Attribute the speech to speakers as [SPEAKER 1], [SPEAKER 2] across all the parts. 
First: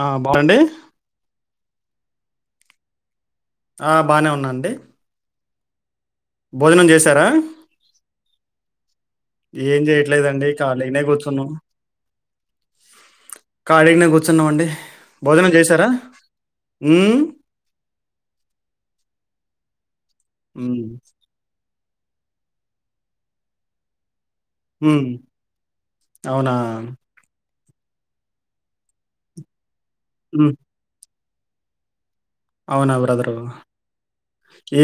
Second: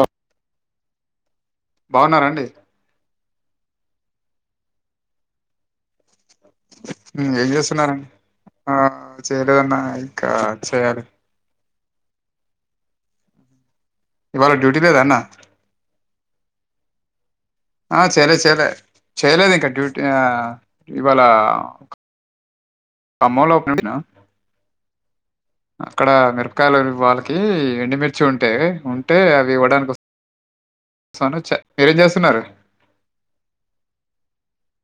[SPEAKER 1] ఆ బాండి
[SPEAKER 2] బాగున్నారాండి
[SPEAKER 1] ఆ బానే ఉన్నాండి
[SPEAKER 2] ఉ ఏం చేస్తున్నారండి ఆ చేయలేదన్నా
[SPEAKER 1] ఏం
[SPEAKER 2] ఇంకా
[SPEAKER 1] జేయట్లేదండి
[SPEAKER 2] చేయాలి
[SPEAKER 1] కాలీనే కూర్చున్నాం కాలిగనే
[SPEAKER 2] ఇవాళ
[SPEAKER 1] కూర్చున్నాంమండి
[SPEAKER 2] డ్యూటీ లేదా అన్న
[SPEAKER 1] భోజనం చేసారా ఉమ్
[SPEAKER 2] ఆ చేయలే చేయలే చేయలేదు ఇంకా డ్యూటీ ఆ
[SPEAKER 1] ఉమ్,
[SPEAKER 2] ఇవాళ ఖమ్మంలోపనా
[SPEAKER 1] ఉమ్,
[SPEAKER 2] అక్కడ
[SPEAKER 1] అవునా
[SPEAKER 2] మిరపకాయలు వాళ్ళకి ఎండుమిర్చుంటే ఉంటే అవి ఇవ్వడానికి వస్త
[SPEAKER 1] ఉమ్
[SPEAKER 2] సనుచ మీరేం జేస్తున్నారు
[SPEAKER 1] అవునా బ్రదరు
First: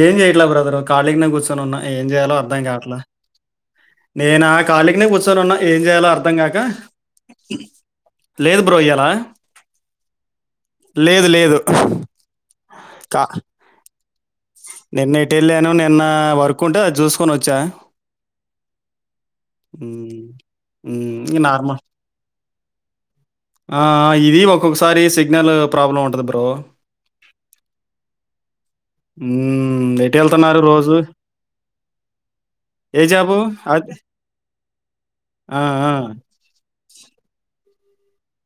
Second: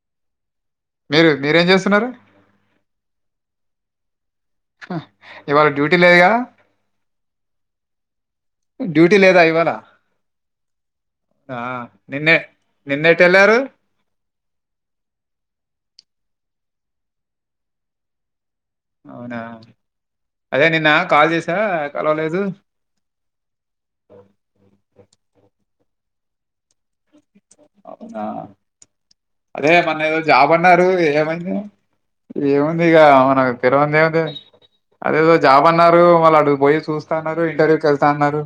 [SPEAKER 1] ఏం చేయెట్లా బ్రదరు కాళీనె
[SPEAKER 2] మీరు మీరేం
[SPEAKER 1] కూర్చొనున్నా ఏం
[SPEAKER 2] చేస్తున్నారు
[SPEAKER 1] చేయాలో అర్థం కావట్లా నేనా
[SPEAKER 2] హ,
[SPEAKER 1] కాళీకినే కూర్చొనున్న
[SPEAKER 2] ఇవాళ
[SPEAKER 1] ఏం
[SPEAKER 2] డ్యూటీ
[SPEAKER 1] చేయాలో
[SPEAKER 2] లేదుగా
[SPEAKER 1] అర్థం కాక లేదు బ్రో ఇయ్యాలా
[SPEAKER 2] డ్యూటీ లేదా ఇవాళ
[SPEAKER 1] లేదు లేదు
[SPEAKER 2] నిన్నెటెళ్ళారు
[SPEAKER 1] నిన్నెటెళ్ళాను నిన్న వర్క్ ఉంటే అది చూసుకొని వచ్చా
[SPEAKER 2] అవునా
[SPEAKER 1] ఉమ్,
[SPEAKER 2] అదే నిన్న
[SPEAKER 1] ఉమ్,
[SPEAKER 2] కాల్
[SPEAKER 1] ఇంక
[SPEAKER 2] చేసా
[SPEAKER 1] నార్మల్
[SPEAKER 2] కలవలేదు
[SPEAKER 1] ఆ ఇది ఒక్కొక్కసారి సిగ్నల్ ప్రాబ్లం ఉంటది బ్రో
[SPEAKER 2] అవునా అదే
[SPEAKER 1] హ్మ్.
[SPEAKER 2] మొన్న ఏదో జాబ్
[SPEAKER 1] ఎటెళ్తున్నారు
[SPEAKER 2] అన్నారు
[SPEAKER 1] రోజు?
[SPEAKER 2] ఏమైంది ఏముంది ఇగ
[SPEAKER 1] ఏ జాబు?
[SPEAKER 2] మనకు
[SPEAKER 1] అద్
[SPEAKER 2] తెలువందేముంది అదేదో
[SPEAKER 1] ఆ!
[SPEAKER 2] జాబ్
[SPEAKER 1] ఆ!
[SPEAKER 2] అన్నారు వాళ్ళ అడకుపోయి చూస్తాన్నారు ఇంటర్వ్యూకెళ్తాన్నారు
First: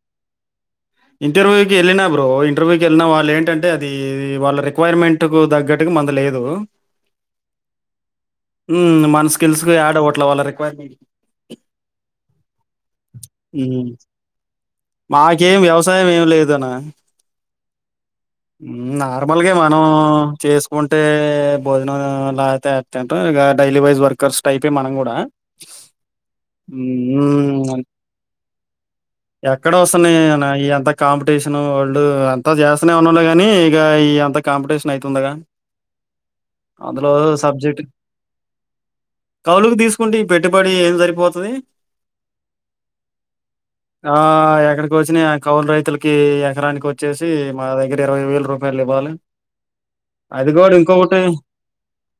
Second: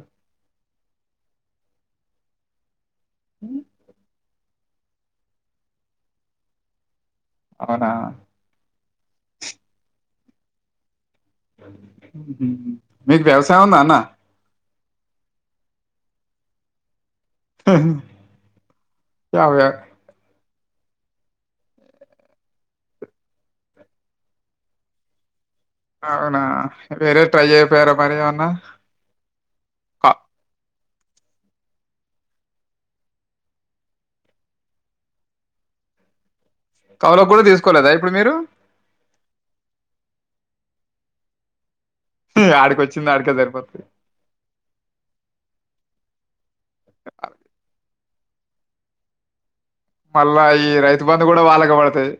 [SPEAKER 1] ఇంటర్వ్యూ కి వెళ్ళినా బ్రో ఇంటర్వ్యూ కెళ్ళినా వాల్లెంటంటే అది వాళ్ళ రిక్వైర్మెంట్ కు తగ్గట్టుగా మందు లేదు
[SPEAKER 2] అవునా
[SPEAKER 1] ఉమ్ మన స్కిల్స్ యాడ్ అవ్వట్ల వాళ్ళ రిక్వైర్
[SPEAKER 2] మ్మ్. మీకు వ్యవసాయం ఉందా
[SPEAKER 1] హ్మ్.
[SPEAKER 2] అన్న
[SPEAKER 1] మాకేం వ్యవసాయం ఏమి లేదనా
[SPEAKER 2] యా,
[SPEAKER 1] నార్మల్గా
[SPEAKER 2] వ్యా-
[SPEAKER 1] మనం చేసు ఉంటే భోజనంలా అయితేటట ఇగ డైలీ వైజ్ వర్కర్స్ టైపే మనం కూడా
[SPEAKER 2] అవునా వేరే ట్రై చేయికపోయార మరి ఏమన్నా
[SPEAKER 1] ఎక్కడ వస్తున్నాయి అనా ఎంత కాంపిటీషన్ వల్డ్ అంత చేస్తూనే ఉన్నాలే గాని ఇక ఇ అంత కాంపిటీషన్ అయితుండగా అందులో
[SPEAKER 2] కవులకు కూడా
[SPEAKER 1] సబ్జెక్ట్
[SPEAKER 2] తీసుకోలేదా ఇప్పుడు మీరు
[SPEAKER 1] కౌలుకి తీసుకుంటి పెట్టుబడి ఏం సరిపోతది
[SPEAKER 2] ఆడికొచ్చింది ఆడికే సరిపోత
[SPEAKER 1] ఎక్కడికి వచ్చనివి ఆ కౌలు రైతులకి ఎకరానికి వచ్చేసి మా దగ్గర ఇరవై వేల రూపాయలు ఇవ్వాలి.
[SPEAKER 2] మళ్ళా
[SPEAKER 1] అది
[SPEAKER 2] ఈ
[SPEAKER 1] కూడా
[SPEAKER 2] రైతు
[SPEAKER 1] ఇంకొకటి
[SPEAKER 2] బంధు కూడా వాళ్ళకె పడతది.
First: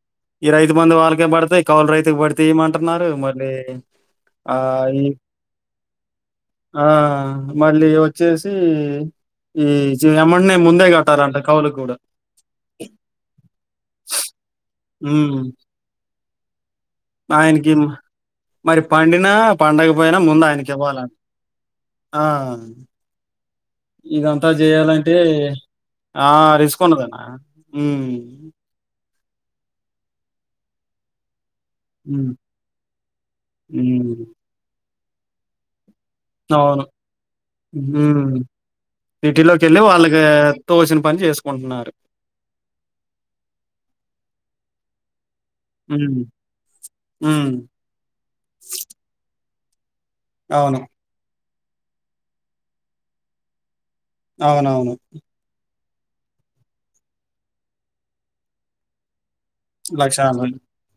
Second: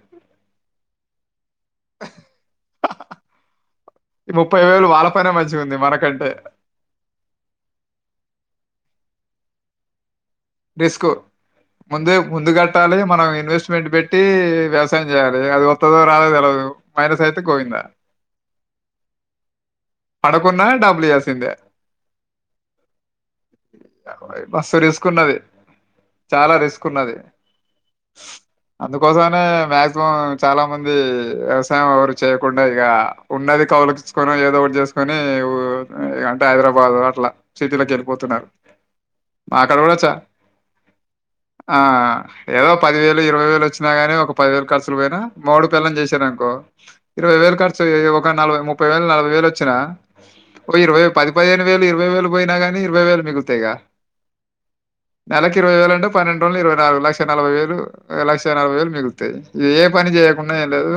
[SPEAKER 1] ఈ రైతు బంధు వాళ్ళకే పడతాయి కౌలు రైతుకి పడుతే ఈమంటున్నారు మళ్లి
[SPEAKER 2] ముప్పై వేలు వాళ్ళపనే మంచిగా ఉంది మనకంటే
[SPEAKER 1] ఆ మళ్లి వచ్చేసీ ఈ జ
[SPEAKER 2] రిస్క్ ముందే ముందు కట్టాలే మన ఇన్వెస్ట్ పెంట్ పెట్టి వ్యవసాయం చేయాలే
[SPEAKER 1] ఉమ్.
[SPEAKER 2] అది ఒత్తదో రాదో దేల్వదు.
[SPEAKER 1] ఆయనకి మరి పండినా పండగ పోయినా ముందు
[SPEAKER 2] పడకున్నా
[SPEAKER 1] ఆయనకి ఇవ్వాల
[SPEAKER 2] డబ్బులు ఇయ్యాల్సిందే
[SPEAKER 1] ఆ ఇదంతా
[SPEAKER 2] మస్తు రిస్క్
[SPEAKER 1] చేయాలంటే
[SPEAKER 2] ఉన్నది
[SPEAKER 1] ఆ
[SPEAKER 2] చాలా రిస్క్
[SPEAKER 1] రిస్కుండదన్న ఉమ్
[SPEAKER 2] కోసానే మాక్సిమం చాలా మంది ఎస్ ఎవ్వరు
[SPEAKER 1] హ్మ్.
[SPEAKER 2] చేయకుండా ఇగ ఉన్నది
[SPEAKER 1] హ్మ్.
[SPEAKER 2] కౌలుకిచ్చుకొని ఏదో ఒకటి చేసుకొనీ ఊ అంటే
[SPEAKER 1] అవును.
[SPEAKER 2] హైదరాబాద్ అట్లా సిటీలకి
[SPEAKER 1] హ్మ్.
[SPEAKER 2] వెళ్ళిపోతున్నారు. అక్కడ
[SPEAKER 1] సిటీలోకెళ్ళి
[SPEAKER 2] కూడా చ
[SPEAKER 1] వాళ్ళకి తోచిన పని
[SPEAKER 2] ఆ
[SPEAKER 1] చేసుకుంటున్నారు.
[SPEAKER 2] ఏదో పది వేలు ఇరవై వేలు వచ్చిన గాని ఒక పదివేల్ ఖర్చ్ న మూడు పెళ్ళాం
[SPEAKER 1] హ్మ్.
[SPEAKER 2] చేసారనుకో ఇరవై
[SPEAKER 1] హ్మ్.
[SPEAKER 2] వేలు ఖర్చు ఒక నలభై ముప్పై వేలు నలభై వేలు వచ్ వచ్చిన ఓ
[SPEAKER 1] అవును.
[SPEAKER 2] ఇరవై పది పదిహేను వేలు ఇరవై వేలు పోయినా గాని ఇరవై వేలు మిగులుతాయిగ
[SPEAKER 1] అవునవును
[SPEAKER 2] పన్నెండు రోజుల ఇరవై నాలుగు లక్ష నలభై వేలు లక్ష నలభై వేలు మిగుల్ ఏ పని
[SPEAKER 1] లక్షణాలు.
[SPEAKER 2] చేయకుండా ఏం లేదు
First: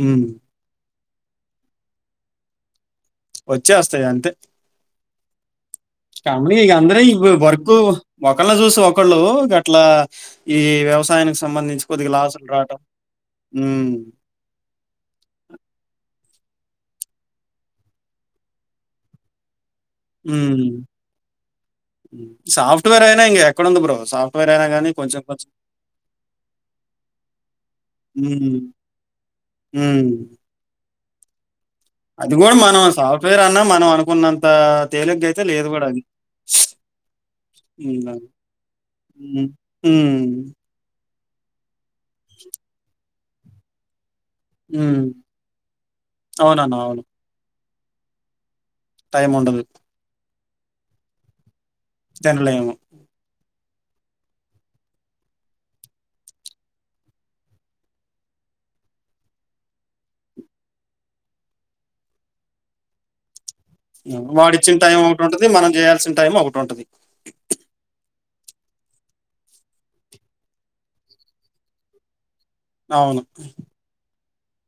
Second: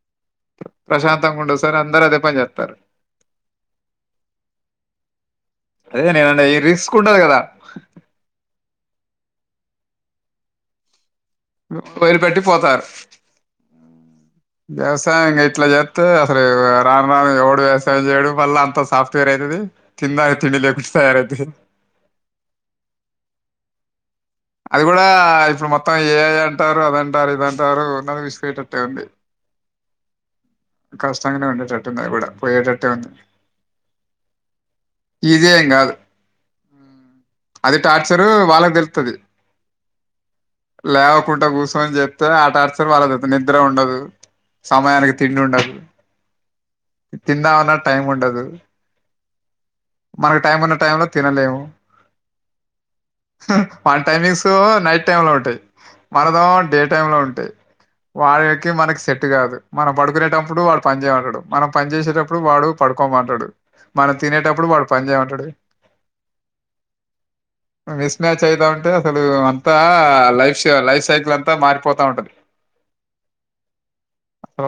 [SPEAKER 1] హ్మ్.
[SPEAKER 2] ప్రశాంతంగుండు ఒసారి అందరు అదే పని జెత్తర్
[SPEAKER 1] వచ్చే వస్తాయి అంతే
[SPEAKER 2] అదే నేను
[SPEAKER 1] కమడి
[SPEAKER 2] ఈ
[SPEAKER 1] ఇక
[SPEAKER 2] రిస్క్
[SPEAKER 1] అందరే ఇ
[SPEAKER 2] ఉండదు కదా
[SPEAKER 1] వర్క్ ఒకళ చూసి ఒ ళ్ళు గట్లా ఈ వ్యవసాయాని
[SPEAKER 2] వైరు పెట్టి పోతారు
[SPEAKER 1] హ్మ్.
[SPEAKER 2] వ్యవసాయం గిట్లా జెస్తే రాను రాను ఎవడు వ్యవసాయం చేయడు మళ్ళా అంత సాఫ్ట్వేర్ అయితది
[SPEAKER 1] ఉమ్ సాఫ్ట్వేర్ అయినా ఇంగ ఎక్కడుంది బ్రో సాఫ్ట్
[SPEAKER 2] అది గుడా ఇప్పుడు మొత్తం ఏఐ అంటారు. అదంటారు ఇదంటారు ఉన్నది విసిపెట్టతయాంది.
[SPEAKER 1] ఉమ్
[SPEAKER 2] కష్టంగానే ఉంటద్ జ
[SPEAKER 1] అది గూడా మనం సాఫ్ట్వేర్ అన్నా మనం అనుకున్నంత తేలిగ్గ అయితే
[SPEAKER 2] ఈజీ ఏం
[SPEAKER 1] లేదు గూడా
[SPEAKER 2] కాదు
[SPEAKER 1] అది
[SPEAKER 2] అది
[SPEAKER 1] హ్మ్.
[SPEAKER 2] టార్చరు
[SPEAKER 1] అవును.
[SPEAKER 2] వాళ్ళకు తెలుత్తది.
[SPEAKER 1] హ్మ్. హ్మ్.
[SPEAKER 2] లే కుంట కూసోని చెప్తే ఆ టార్చర్ వాళ్ళద నిద్ర ఉండదు.
[SPEAKER 1] హ్మ్.
[SPEAKER 2] సమయానికి తిండి ఉండదు.
[SPEAKER 1] అవునన్నా. అవును.
[SPEAKER 2] తిందామన్నా టైం ఉండదు.
[SPEAKER 1] టైమ్ ఉండదు
[SPEAKER 2] మనకి టైం ఉన్న టైంలో తినలేము.
[SPEAKER 1] తినలేము
[SPEAKER 2] మన టైమింగ్స్ నైట్ టైమ్ లో ఉంటది. మనదో డే టైమ్ లో ఉంట వాడికి మనకి సెట్ కాదు. మనం పడుకునేటప్పుడు వాడు పని చేయమంటడు. మనం పని చేసేటప్పుడు వాడు ప పడుకోమంటాడు మన తినేటప్పు
[SPEAKER 1] ఒచ్చిన టైం ఒకటి ఉంటది. మనం చేయాల్సిన టైం ఒకటి ఉంటది.
[SPEAKER 2] మిస్ మ్యాచ్ అయితా ఉంటే అసలు అంతా లైఫ్ష్ లైఫ్ సైకిల్ అంతా మారిపోతా ఉంటది.
[SPEAKER 1] అవును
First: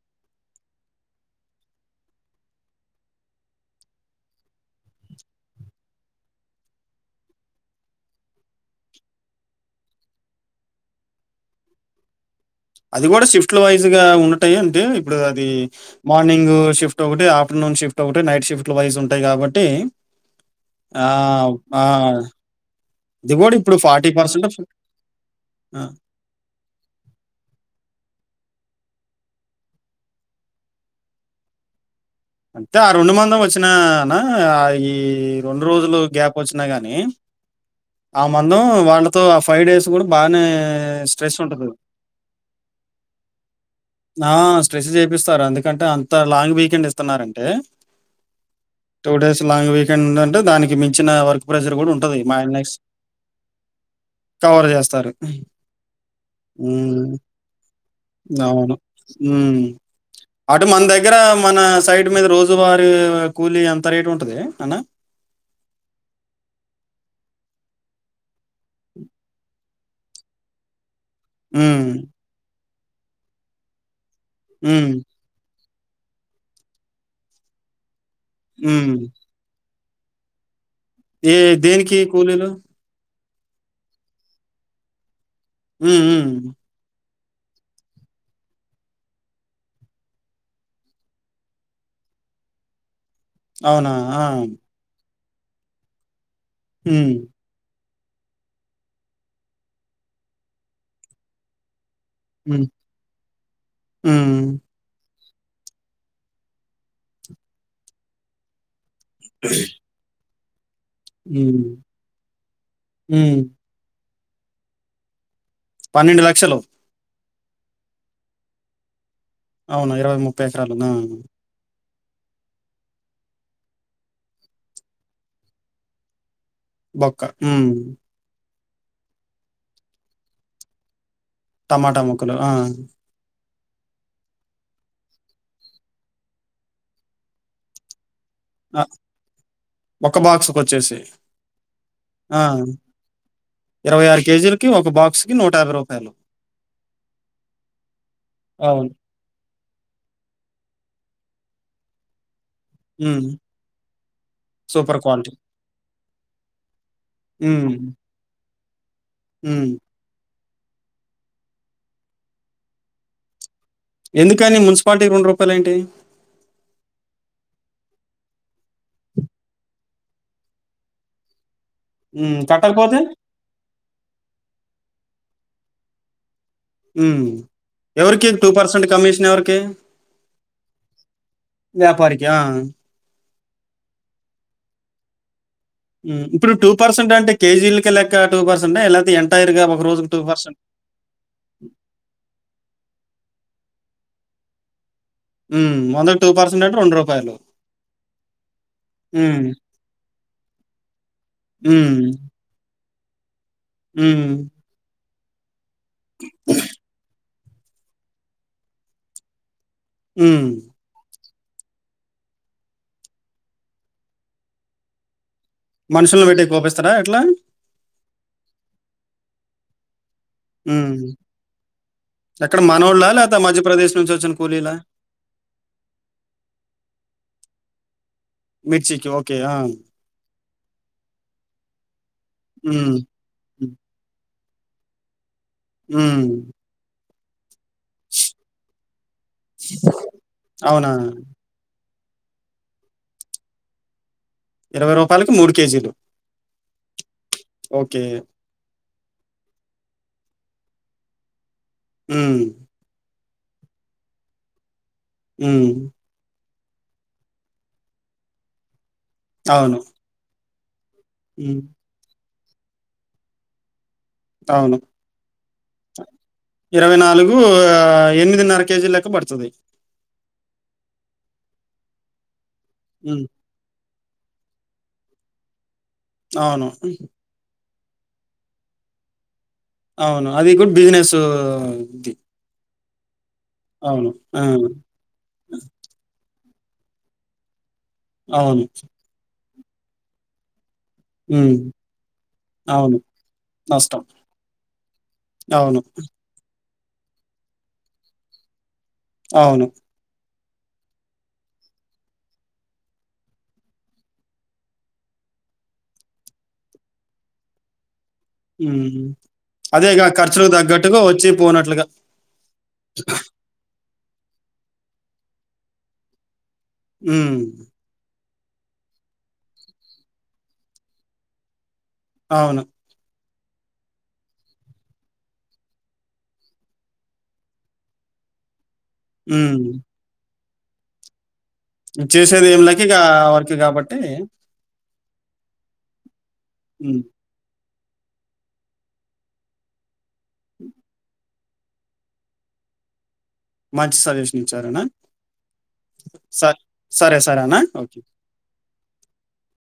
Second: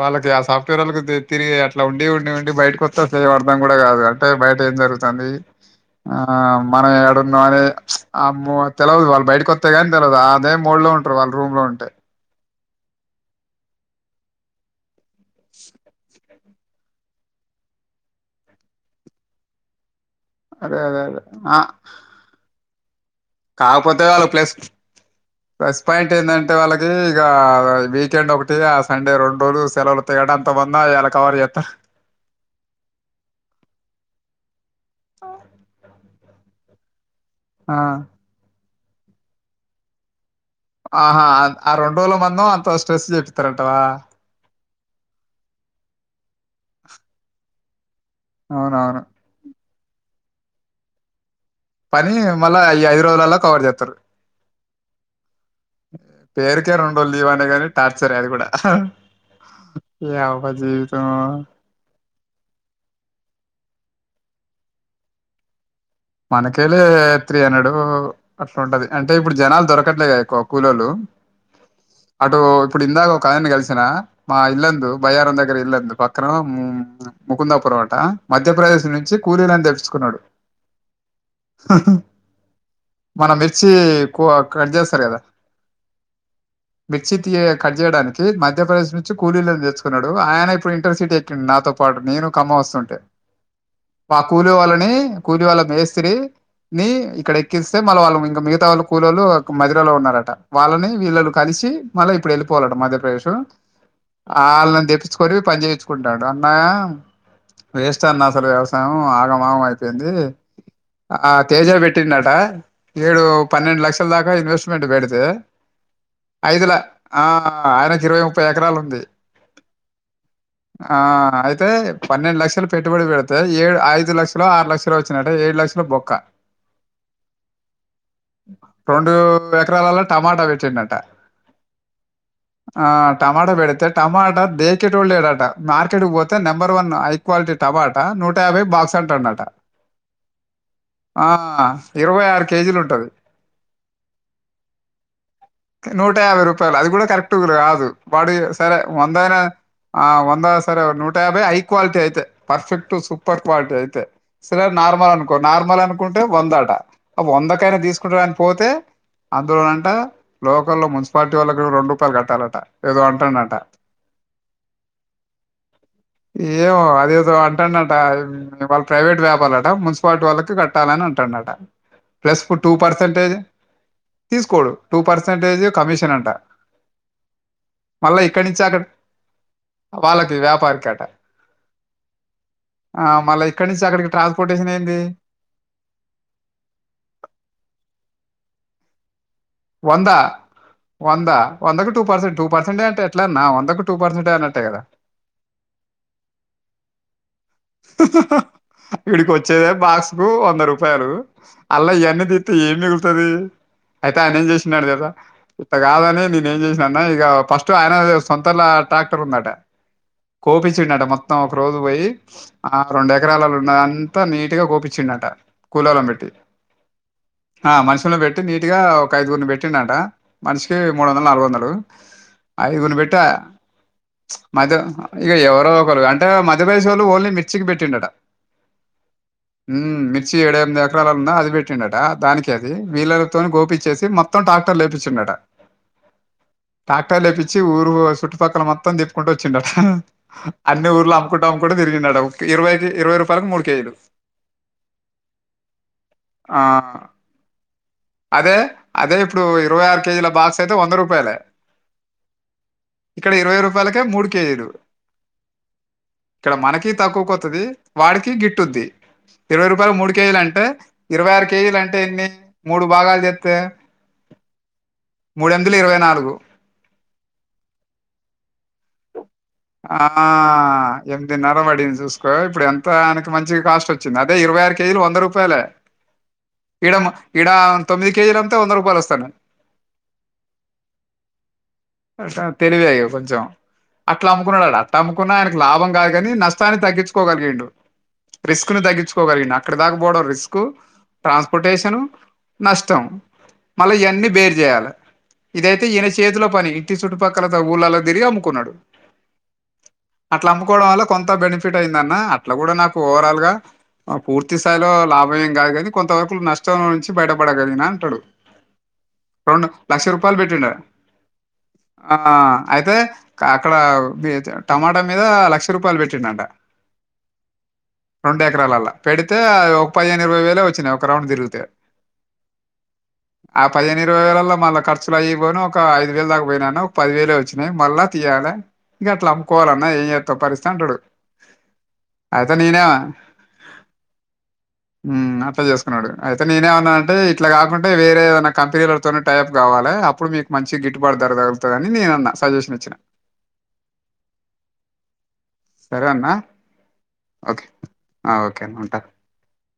[SPEAKER 2] వాళ్ళకి ఆ సాఫ్ట్వేరల్లో తిరిగి అట్లా ఉండి ఉండి ఉండి బయటకొత్తే అర్థం కూడా కాదు అంటే బయ ఏం జరుగుతంది ఆ మనం ఎడున్నామని చ్ ఆమో తెలవదు వాళ్ళు బయటికోత్తే గాని తెలవదు అదే మూడ్ లో ఉంటారు వాళ్ళు రూంలో ఉంటే
[SPEAKER 1] అది గూడా షిఫ్ట్లో వైజ్ గా ఉన్నటాయి అంటే ఇప్పుడు అది మార్నింగ్ గ్ షిఫ్ట్ ఒకటి ఆఫ్టేర్నూన్ షిఫ్ట్ ఒకటి నైట్ షిఫ్ట్ల వైస్ ఉంటాయి కాబట్టి
[SPEAKER 2] అదే అదే
[SPEAKER 1] ఆ
[SPEAKER 2] అదే
[SPEAKER 1] ఆ అది గూడా ఇప్పుడు
[SPEAKER 2] కాకపోతే వాళ్ళ ప్లస్ ప్లస్
[SPEAKER 1] ఆ!
[SPEAKER 2] పాయింట్ ఎందంటే వాళ్ళకి ఇగ వీకెండ్ ఒకటి అతే ఆ సండే రెండు రోజులు సెలవులు వతయి కాబట్ అంత మంది అగల కవర్ చేత్త
[SPEAKER 1] అంత ఆ రెండు మందం వచ్చినా నా ఈ రెండు రోజులు గ్యాప్ ఓచ్చినా గని ఆ మందం వాళ్ళతో ఆ ఫైవ్ డేస్ కూడా బానే
[SPEAKER 2] ఆహా
[SPEAKER 1] స్ట్రెస్ ఉంటది.
[SPEAKER 2] ఆ రెండు రోజుల మంద అంత స్ట్రెస్ చెపిస్తారంటావా
[SPEAKER 1] ఆ స్ట్రెస్ చేపిస్తారు ఎందుకంటే అంత లాంగ్ వీకెండ్ ఇస్ తునారంటే
[SPEAKER 2] అవునవును
[SPEAKER 1] టూ డేస్ లాంగ్ వికెండ్ ఉనంటే దానికి మించిన వర్క్ ప్రెషర్ కూడా
[SPEAKER 2] పని
[SPEAKER 1] ఉంటది మాె
[SPEAKER 2] మళ్ళా
[SPEAKER 1] నెస్
[SPEAKER 2] ఈ ఐదు రోజులలో కవర్ చేస్తారు
[SPEAKER 1] [unintelligible] కవర్ చేస్తారు
[SPEAKER 2] పేరుకే రెండు రోజులు
[SPEAKER 1] మ్
[SPEAKER 2] లీవ్ అనే గాని టార్చర్ అది కూడా
[SPEAKER 1] అవును మ్
[SPEAKER 2] యవ్వ
[SPEAKER 1] అటు మన్
[SPEAKER 2] జీవితం
[SPEAKER 1] దగ్గర మన సైడ్ మీద రోజువారి కూలి ఎంత రేటు ఉంటది అన్న
[SPEAKER 2] మనకేలే త్రీ హండ్రెడ్ అట్లా ఉంటది అంటే ఇప్పుడు జనాలు దొరకట్లేగా ఎక్కువ కూలోళ్ళు
[SPEAKER 1] మ్
[SPEAKER 2] అటు ఇప్పుడు ఇందాక ఒకయన్ని కలిసిన మా ఇల్లందు
[SPEAKER 1] హ్మ్.
[SPEAKER 2] బయ్యారం దగ్గర ఇల్లందు అ పక్కన ముకుందాపురం అట మధ్యప్రదేశ్
[SPEAKER 1] హ్మ్.
[SPEAKER 2] నుంచి కూలీలను తెచ్ కున్నాడు
[SPEAKER 1] ఏ దేనికి కూలీలు
[SPEAKER 2] మనం మిర్చి కో కట్ చేస్తారు కదా
[SPEAKER 1] మ్ మ్
[SPEAKER 2] మిర్చి తి కట్ చేయడానికి మధ్యప్రదేశ్ నుంచి కూలీలని తెచ్చుకున్నాడు ఆయన ఇప్పుడు ఇంటర్ సిటీ ఎక్కిడు నాతో పాట్ నేను ఖమ్మం ఓస్తుంటే
[SPEAKER 1] అవునా!
[SPEAKER 2] మా
[SPEAKER 1] ఆ!
[SPEAKER 2] కూలీ వాళ్ళని కూలివాళ్ళ మేస్త్రి ని
[SPEAKER 1] హ్మ్.
[SPEAKER 2] ఇక్కడ ఎక్కిస్ అే మళ్ళ వాళ్ళు ఇంగ మిగతా వాళ్ళు కులోళ్ళు మదిరలో ఉన్నారట వాళ్ళని వీళ్ళని కలిసి మళ్ళా ఇప్పుడు
[SPEAKER 1] హ్మ్.
[SPEAKER 2] ఎళ్ళిపోవాలట మధ్యప్రదేశ్
[SPEAKER 1] హ్మ్.
[SPEAKER 2] ఆళ్ళని తెప్ చ్చుకొని పని చేయించుకుంటాడు అన్నా వేస్ట్ అన్నా అసలు వ్యవస్ యం ఆగం ఆగం అయిపోయింది ఆ
[SPEAKER 1] హ్మ్.
[SPEAKER 2] తేజ పెట్టిండు అట ఏడు
[SPEAKER 1] హ్మ్.
[SPEAKER 2] పన్నెండు లక్షల దాకా ఇన్వెస్ట్మెంట్ పెడితే
[SPEAKER 1] పన్నెండు లక్షలు
[SPEAKER 2] ఐదుల ఆ ఆయనకి ఇరవై ముప్పై ఎకరాలు ఉంది
[SPEAKER 1] అవును.
[SPEAKER 2] ఆ అయితే పన్నెండు లక్షలు పెట్టుబడి పెడుతే ఏడు ఐదు లక్షలో ఆరు లక్షలో వచ్చినయట్ట ఏడు లక్షలు బొక్క
[SPEAKER 1] బొక్క మ్
[SPEAKER 2] రెండు ఎకరాలల్ల టమాటా పెట్టిండు అట
[SPEAKER 1] టమాటా మొక్కలు ఆ
[SPEAKER 2] మాటా పెడితే టమాటా దేకెటోడ్ లేడు ఆట మార్కెట్ పోతే నెంబర్ వన్ హై క్వాలిటీ టమాటా ను టయాభై
[SPEAKER 1] ఆహ్,
[SPEAKER 2] బాక్స్ అంటండటా
[SPEAKER 1] ఒక బాక్స్‌కొచ్చేసి.
[SPEAKER 2] ఆ ఇరవై
[SPEAKER 1] ఆ!
[SPEAKER 2] ఆరు కేజీలు ఉంటది
[SPEAKER 1] కేజీలకి ఒక బాక్స్‌కి రూ.
[SPEAKER 2] నూట యాభై రూపాయలు అది కూడా కరెక్ట్గా రాదు వాడు సరే
[SPEAKER 1] అవును.
[SPEAKER 2] వంద ఐన ఆ వంద సరే నూట యాభై హై క్వాలిటీ అయితే పర్ఫెక్ట్
[SPEAKER 1] హ్మ్.
[SPEAKER 2] సూపర్ క్విటీ అయితే సరే
[SPEAKER 1] సూపర్
[SPEAKER 2] నార్మల్ అనూక్
[SPEAKER 1] క్వాలిటీ.
[SPEAKER 2] కో నార్మల్ అనుకుంటే వందట
[SPEAKER 1] హ్మ్.
[SPEAKER 2] వందకైనా తీసుకుంటడు అని పోతే
[SPEAKER 1] హ్మ్.
[SPEAKER 2] అందులోనంట లోకల్లో మున్సిపాలిటీ ఓళ్లక్ ఒ రెండు రూపాయలు కట్టాలట ఏదో అంటాండట
[SPEAKER 1] ఎందుకని మున్సిపాలిటీకి రూ. ఏంటి?
[SPEAKER 2] ఏమో అదేదో అంటాండట వాళ్ళు ప్రైవేట్ వ్యాపారులట మున్సిపాలిటీ వాళ్ళకి కట్టాలని అంటాండట
[SPEAKER 1] హ్మ్.
[SPEAKER 2] ప్లస్ ఇప్పుడు టూ
[SPEAKER 1] కట్టకపోతే?
[SPEAKER 2] పర్సంటేజి తీసుకోడు టూ పర్సంటేజి కమిషన్ అంట
[SPEAKER 1] మ్
[SPEAKER 2] మళ్ళీ
[SPEAKER 1] ఎవరికి
[SPEAKER 2] ఇక్కడి
[SPEAKER 1] టూ
[SPEAKER 2] నుంచి అక్కడ
[SPEAKER 1] పర్సెంట్ కమిషన్ ఎవరికి
[SPEAKER 2] వాళ్ళకి వ్యాపారికి అట
[SPEAKER 1] వ్యాపారికా
[SPEAKER 2] ఇక్కడ్ నుంచి అక్కడికి ట్రాన్స్పోర్టేషన్ ఏంది?
[SPEAKER 1] మ్ ఇప్పుడు టూ పర్సెంట్ అంటే కేజీలక లెక్క టూ పర్సెంట్ ఎలా తీయన్
[SPEAKER 2] వందా వందా వందకు టూ పర్సెంట్ టూ పర్సెంటే అంటే ఎట్లన్న వందకు టూ పర్సంటైనట్టే కదా
[SPEAKER 1] మ్ వందకి టూ పర్సెంటంటే రెండు రూపాయలు
[SPEAKER 2] వీడికొచ్చేదే బాక్స్కు వంద రూపాయలు అల్ల
[SPEAKER 1] హ్మ్.
[SPEAKER 2] ఇయన్నీ తిత్తే ఏం మిగు తది అయితే
[SPEAKER 1] హ్మ్.
[SPEAKER 2] ఆయనేమ్ చేసినాడు కదా అట్ట కాదనే నేనేం చేసినన్న ఇగ ఫస్ట్ ఆయన సంతోల్ల ట్రాక్టర్ ఉందట.
[SPEAKER 1] హ్మ్.
[SPEAKER 2] కోపిచ్చిండట మొత్తం ఒక రోజు పోయి ఆ రొండ్ ఎకరాలల్ ఉన్న అంత నీటిగా కోపిచ్చిండంట. కూలోలన్
[SPEAKER 1] మనుషుల్ని
[SPEAKER 2] పెట్టి
[SPEAKER 1] కోపిస్తారా ఎట్లా?
[SPEAKER 2] ఆ మనుషులు పెట్టి నీటిగా ఒక ఐదుగురుని పెట్టిండంట మనిషికీ
[SPEAKER 1] హ్మ్.
[SPEAKER 2] మూడ్ వందల్ నాలుగు వందలు
[SPEAKER 1] ఎక్కడ
[SPEAKER 2] ఐదుగురిని
[SPEAKER 1] మనోళ్ళా?
[SPEAKER 2] పెట్టా
[SPEAKER 1] లేకపోతే మధ్యప్రదేశ్ నుంచి వచ్చిన కూలీలా?
[SPEAKER 2] మధు ఇగ ఎవరో ఒకరు అంటే మధు వయసోళ్ళు ఓన్లీ మిర్చికి పెట్టిండట
[SPEAKER 1] కీ ఓకేయా
[SPEAKER 2] ఉమ్ మిర్చి ఏడెనిమిది ఎకరాల్ ఉన్న అది పెట్టిండట దానికే అది
[SPEAKER 1] హ్మ్.
[SPEAKER 2] వీళ్లతోని కోపిచ్చేసి మొత్తం ట్రాక్టర్లేపిచ్చిండట.
[SPEAKER 1] మ్
[SPEAKER 2] టాక్టర్లేపిచ్చి ఊరూ చుట్టుపక్కల మొత్తం తిప్పుకుంట వచ్చిండట అన్ని
[SPEAKER 1] అవునా?
[SPEAKER 2] ఊర్లు అమ్ముకుంటా తిరిగిండట ఓకే ఇరవైకి ఇరవై రూపాయలకు మూడు కేజీలు
[SPEAKER 1] ఇరవై రూపాయలకి మూడు కేజీలు
[SPEAKER 2] ఆ!
[SPEAKER 1] ఓకే.
[SPEAKER 2] అదే అదే ఇప్పుడు ఇరవై ఆరు కేజీల బాక్స్ అయితే వంద రూపాయలే
[SPEAKER 1] మ్
[SPEAKER 2] ఇక్కడ ఇరవై రూపాయలకే మూడు కేజీలు
[SPEAKER 1] మ్
[SPEAKER 2] ఇక్కడ మనకి తక్కో కొత్తది వాడికి గిట్టుద్ది ఇరవై
[SPEAKER 1] అవును.
[SPEAKER 2] రూపాయల మూడు కేజీలంటే ఇరవై ఆరు
[SPEAKER 1] హ్మ్.
[SPEAKER 2] కేజీలంటే ఎన్ని మూడు భాగాల్ చేత్తే
[SPEAKER 1] అవును
[SPEAKER 2] మూడ్ ఎందుల్ ఇరవై నాలుగు
[SPEAKER 1] ఇరవై నాలుగూ ఆ ఎనిమిదిన్నర కేజీలెక్క పడుతది.
[SPEAKER 2] ఆ.... ఎమిదిన్నర ప చూస్కో ఇప్పుడు ఎంత
[SPEAKER 1] హ్మ్.
[SPEAKER 2] ఆయనకి మంచిగ కాస్ట్ వచ్చింది అదే ఇరవై ఆరు కేజీలు వంద రూపాయలే
[SPEAKER 1] అవును.
[SPEAKER 2] ఆ తొమ్మిద్ కేజీల్ లమ్మితే వంద రూపాయలు వస్తన
[SPEAKER 1] అవును. అది కూడా బిజినెసు ఇది.
[SPEAKER 2] తెలివేయ కొంచం
[SPEAKER 1] అవును.
[SPEAKER 2] అట్లా
[SPEAKER 1] ఆ!
[SPEAKER 2] అమ్ముకున్నాడా అట్ట అమ్ముకున్న ఆయనకు లాభం కాదుగని నష్ ష్టాన్ని తగ్గిచ్కోగలిగిండు
[SPEAKER 1] అవును.
[SPEAKER 2] రిస్క్ని తగ్గించుకోగలిగిండ్ అక్కడిదాక పోవడం రిస్కు
[SPEAKER 1] హ్మ్.
[SPEAKER 2] ట్రాన్స్పోర్టేషను
[SPEAKER 1] అవును.
[SPEAKER 2] నష్టం మళ్ళీ
[SPEAKER 1] నష్టం.
[SPEAKER 2] ఇయన్నీ బేర్ చేయాలె
[SPEAKER 1] అవును.
[SPEAKER 2] ఇదైతే ఈయన చేతిలో పని ఇట్టి చుట్టుపక్కల ఊర్లల్ల తిరిగి అమ్ముకున్నడు.
[SPEAKER 1] అవును.
[SPEAKER 2] అట్ల అమ్ముకోవడం వల్ల కొంత బెనిఫిట్ అయిందన్న అట్ల కూడా నాకు ఓవరాల్గ ఆ పూర్తి స్థాయిలో లాభం ఏం కాదు గని కొంత వరకు నష్టం నుంచి బయటపడగలిగిన అంటడు.
[SPEAKER 1] మ్ హ్
[SPEAKER 2] రొండు లక్ష రూపాల్ పెట్టిండ
[SPEAKER 1] పోనట్లుగా.
[SPEAKER 2] ఆ అయితే అక్కడా మేచ టమాటా మీద లక్ష రూపాయల్ పెట్టిండంట
[SPEAKER 1] మ్
[SPEAKER 2] రొండెకరాలల్ల పెడ్తే ఒక పదిహేన్ ఇరవై వేలే వచ్చినయి ఒక రౌండ్ తిరుగుతే
[SPEAKER 1] అవును.
[SPEAKER 2] ఆ పదిహేను ఇరవై వేలల్లో మళ్ళ ఖర్చులు అయ్యిపోను ఒక ఐదు వేలు దాకపోయన్న ఒక పదివేలే వచ్చినాయి మళ్ళా తీయాల ఇగట్లా
[SPEAKER 1] హ్మ్.
[SPEAKER 2] అమ్ముకోవాలన్నా ఏం చేత్తమ్ పరిస్థితంటడు
[SPEAKER 1] చేసేదెం లేక ఇగ వర్క్ కాబట్టి
[SPEAKER 2] మ్ అట్ల చేసుకున్నాడు అయితే నేనే మన్నా
[SPEAKER 1] హ్మ్.
[SPEAKER 2] ఆన్ ఇట్ల కాకుంటే వేరే ఏదన్న కంపెనీలతోనే టైయప్ కావాలె అప్పుడ్ మీక్ మంచి గిట్టుబాట్ ధర దొరుకుతదని నేనన్న సంజేషన్ ఇచ్చిన
[SPEAKER 1] మంచి సజెషన్ ఇచ్చారన్నా
[SPEAKER 2] సరే అన్నా.
[SPEAKER 1] స సరే సరే అన్నా ఓకే.
[SPEAKER 2] ఆ! ఓకే అన్న ఉంటా.